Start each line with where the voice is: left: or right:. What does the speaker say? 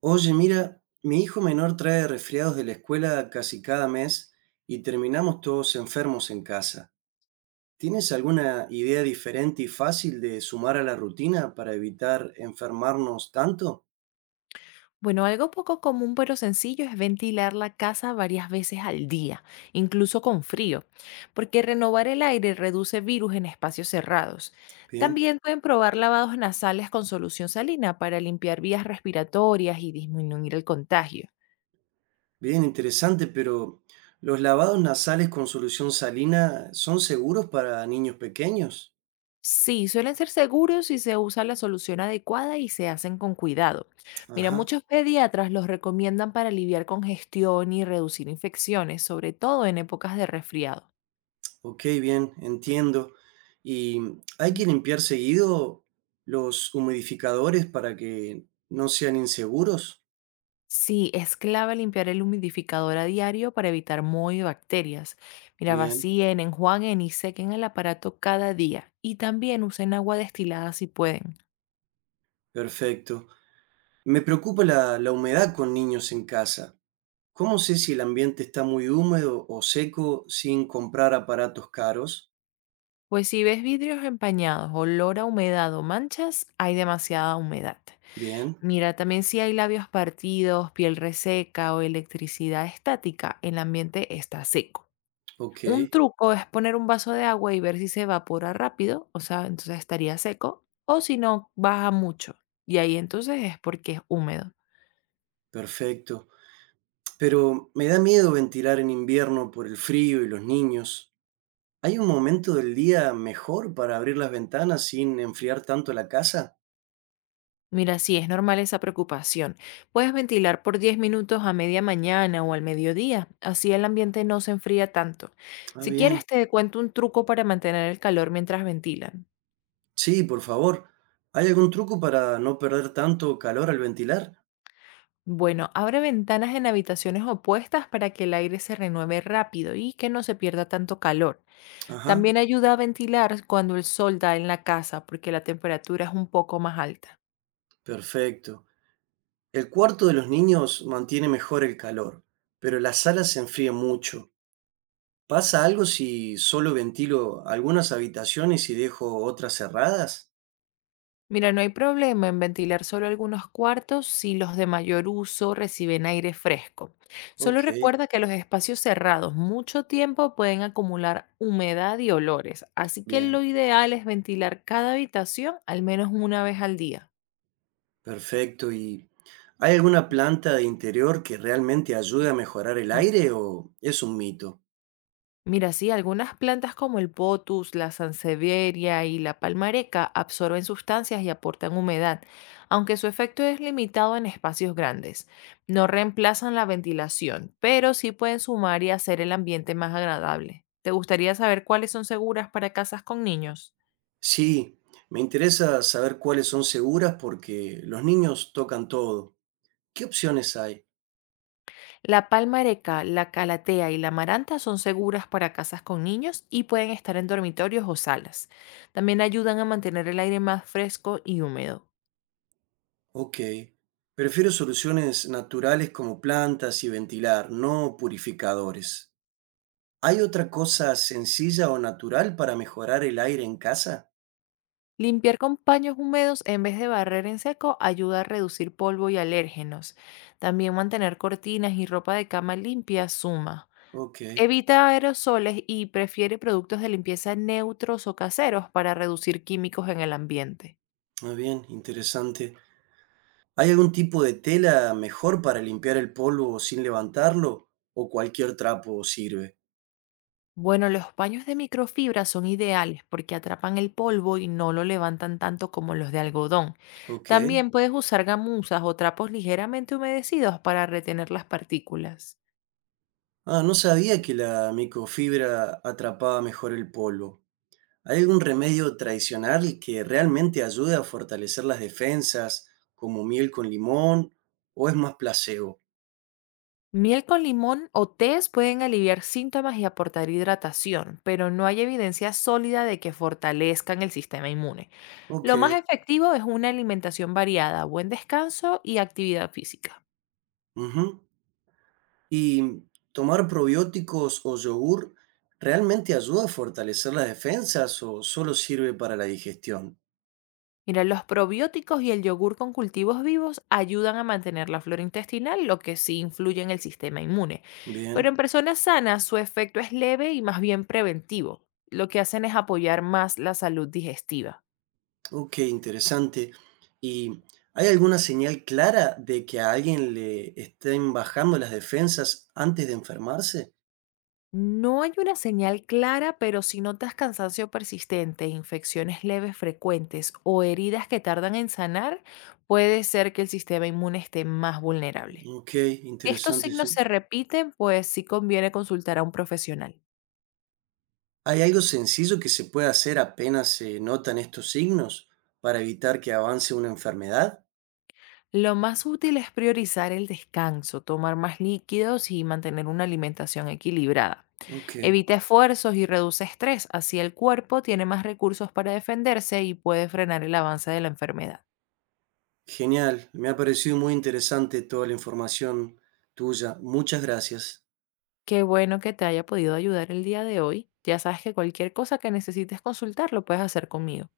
right: Oye, mira, mi hijo menor trae resfriados de la escuela casi cada mes y terminamos todos enfermos en casa. ¿Tienes alguna idea diferente y fácil de sumar a la rutina para evitar enfermarnos tanto?
left: Bueno, algo poco común pero sencillo es ventilar la casa varias veces al día, incluso con frío, porque renovar el aire reduce virus en espacios cerrados.
right: Bien,
left: También pueden probar lavados nasales con solución salina para limpiar vías respiratorias y disminuir el contagio.
right: bien, interesante, pero ¿los lavados nasales con solución salina son seguros para niños pequeños?
left: Sí, suelen ser seguros si se usa la solución adecuada y se hacen con cuidado. Mira,
right: Ajá,
left: muchos pediatras los recomiendan para aliviar congestión y reducir infecciones, sobre todo en épocas de resfriado.
right: ok, bien, entiendo. ¿Y hay que limpiar seguido los humidificadores para que no sean inseguros?
left: Sí, es clave limpiar el humidificador a diario para evitar moho y bacterias. Mira,
right: Bien,
left: vacíen, enjuaguen y sequen el aparato cada día. Y también usen agua destilada si pueden.
right: perfecto. Me preocupa la humedad con niños en casa. ¿Cómo sé si el ambiente está muy húmedo o seco sin comprar aparatos caros?
left: Pues si ves vidrios empañados, olor a humedad o manchas, hay demasiada humedad.
right: Bien,
left: Mira, también si hay labios partidos, piel reseca o electricidad estática, el ambiente está seco.
right: ok,
left: Un truco es poner un vaso de agua y ver si se evapora rápido, o sea, entonces estaría seco, o si no, baja mucho. Y ahí entonces es porque es húmedo.
right: perfecto. Pero me da miedo ventilar en invierno por el frío y los niños. ¿Hay un momento del día mejor para abrir las ventanas sin enfriar tanto la casa?
left: Mira, sí, es normal esa preocupación. Puedes ventilar por 10 minutos a media mañana o al mediodía, así el ambiente no se enfría tanto.
right: Ah,
left: Si
right: bien.
left: quieres, te cuento un truco para mantener el calor mientras ventilan.
right: Sí, por favor. ¿Hay algún truco para no perder tanto calor al ventilar?
left: Bueno, abre ventanas en habitaciones opuestas para que el aire se renueve rápido y que no se pierda tanto calor.
right: Ajá,
left: También ayuda a ventilar cuando el sol da en la casa porque la temperatura es un poco más alta.
right: perfecto. El cuarto de los niños mantiene mejor el calor, pero la sala se enfría mucho. ¿Pasa algo si solo ventilo algunas habitaciones y dejo otras cerradas?
left: Mira, no hay problema en ventilar solo algunos cuartos si los de mayor uso reciben aire fresco. Solo
right: Ok,
left: recuerda que los espacios cerrados mucho tiempo pueden acumular humedad y olores, así que
right: bien,
left: lo ideal es ventilar cada habitación al menos una vez al día.
right: perfecto. ¿Y hay alguna planta de interior que realmente ayude a mejorar el
left: Mm.
right: aire o es un mito?
left: Mira, sí, algunas plantas como el potus, la sansevieria y la palmareca absorben sustancias y aportan humedad, aunque su efecto es limitado en espacios grandes. No reemplazan la ventilación, pero sí pueden sumar y hacer el ambiente más agradable. ¿Te gustaría saber cuáles son seguras para casas con niños?
right: Sí, me interesa saber cuáles son seguras porque los niños tocan todo. ¿Qué opciones hay?
left: La palmareca, la calatea y la maranta son seguras para casas con niños y pueden estar en dormitorios o salas. También ayudan a mantener el aire más fresco y húmedo.
right: Ok. Prefiero soluciones naturales como plantas y ventilar, no purificadores. ¿Hay otra cosa sencilla o natural para mejorar el aire en casa?
left: Limpiar con paños húmedos en vez de barrer en seco ayuda a reducir polvo y alérgenos. También mantener cortinas y ropa de cama limpia suma.
right: Ok,
left: Evita aerosoles y prefiere productos de limpieza neutros o caseros para reducir químicos en el ambiente.
right: muy bien, interesante. ¿Hay algún tipo de tela mejor para limpiar el polvo sin levantarlo? ¿O cualquier trapo sirve?
left: Bueno, los paños de microfibra son ideales porque atrapan el polvo y no lo levantan tanto como los de algodón.
right: Ok.
left: También puedes usar gamuzas o trapos ligeramente humedecidos para retener las partículas.
right: Ah, no sabía que la microfibra atrapaba mejor el polvo. ¿Hay algún remedio tradicional que realmente ayude a fortalecer las defensas, como miel con limón, o es más placebo?
left: Miel con limón o tés pueden aliviar síntomas y aportar hidratación, pero no hay evidencia sólida de que fortalezcan el sistema inmune.
right: Ok.
left: Lo más efectivo es una alimentación variada, buen descanso y actividad física.
right: Ujú. ¿Y tomar probióticos o yogur realmente ayuda a fortalecer las defensas o solo sirve para la digestión?
left: Mira, los probióticos y el yogur con cultivos vivos ayudan a mantener la flora intestinal, lo que sí influye en el sistema inmune. Pero
right: Bien.
left: en personas sanas su efecto es leve y más bien preventivo. Lo que hacen es apoyar más la salud digestiva.
right: Ok, interesante. ¿Y hay alguna señal clara de que a alguien le estén bajando las defensas antes de enfermarse?
left: No hay una señal clara, pero si notas cansancio persistente, infecciones leves frecuentes o heridas que tardan en sanar, puede ser que el sistema inmune esté más vulnerable.
right: Ok,
left: Si estos
right: interesante, sí.
left: signos se repiten, pues sí conviene consultar a un profesional.
right: ¿Hay algo sencillo que se pueda hacer apenas se notan estos signos para evitar que avance una enfermedad?
left: Lo más útil es priorizar el descanso, tomar más líquidos y mantener una alimentación equilibrada.
right: Ok,
left: Evita esfuerzos y reduce estrés, así el cuerpo tiene más recursos para defenderse y puede frenar el avance de la enfermedad.
right: genial. Me ha parecido muy interesante toda la información tuya. Muchas gracias.
left: Qué bueno que te haya podido ayudar el día de hoy. Ya sabes que cualquier cosa que necesites consultar lo puedes hacer conmigo.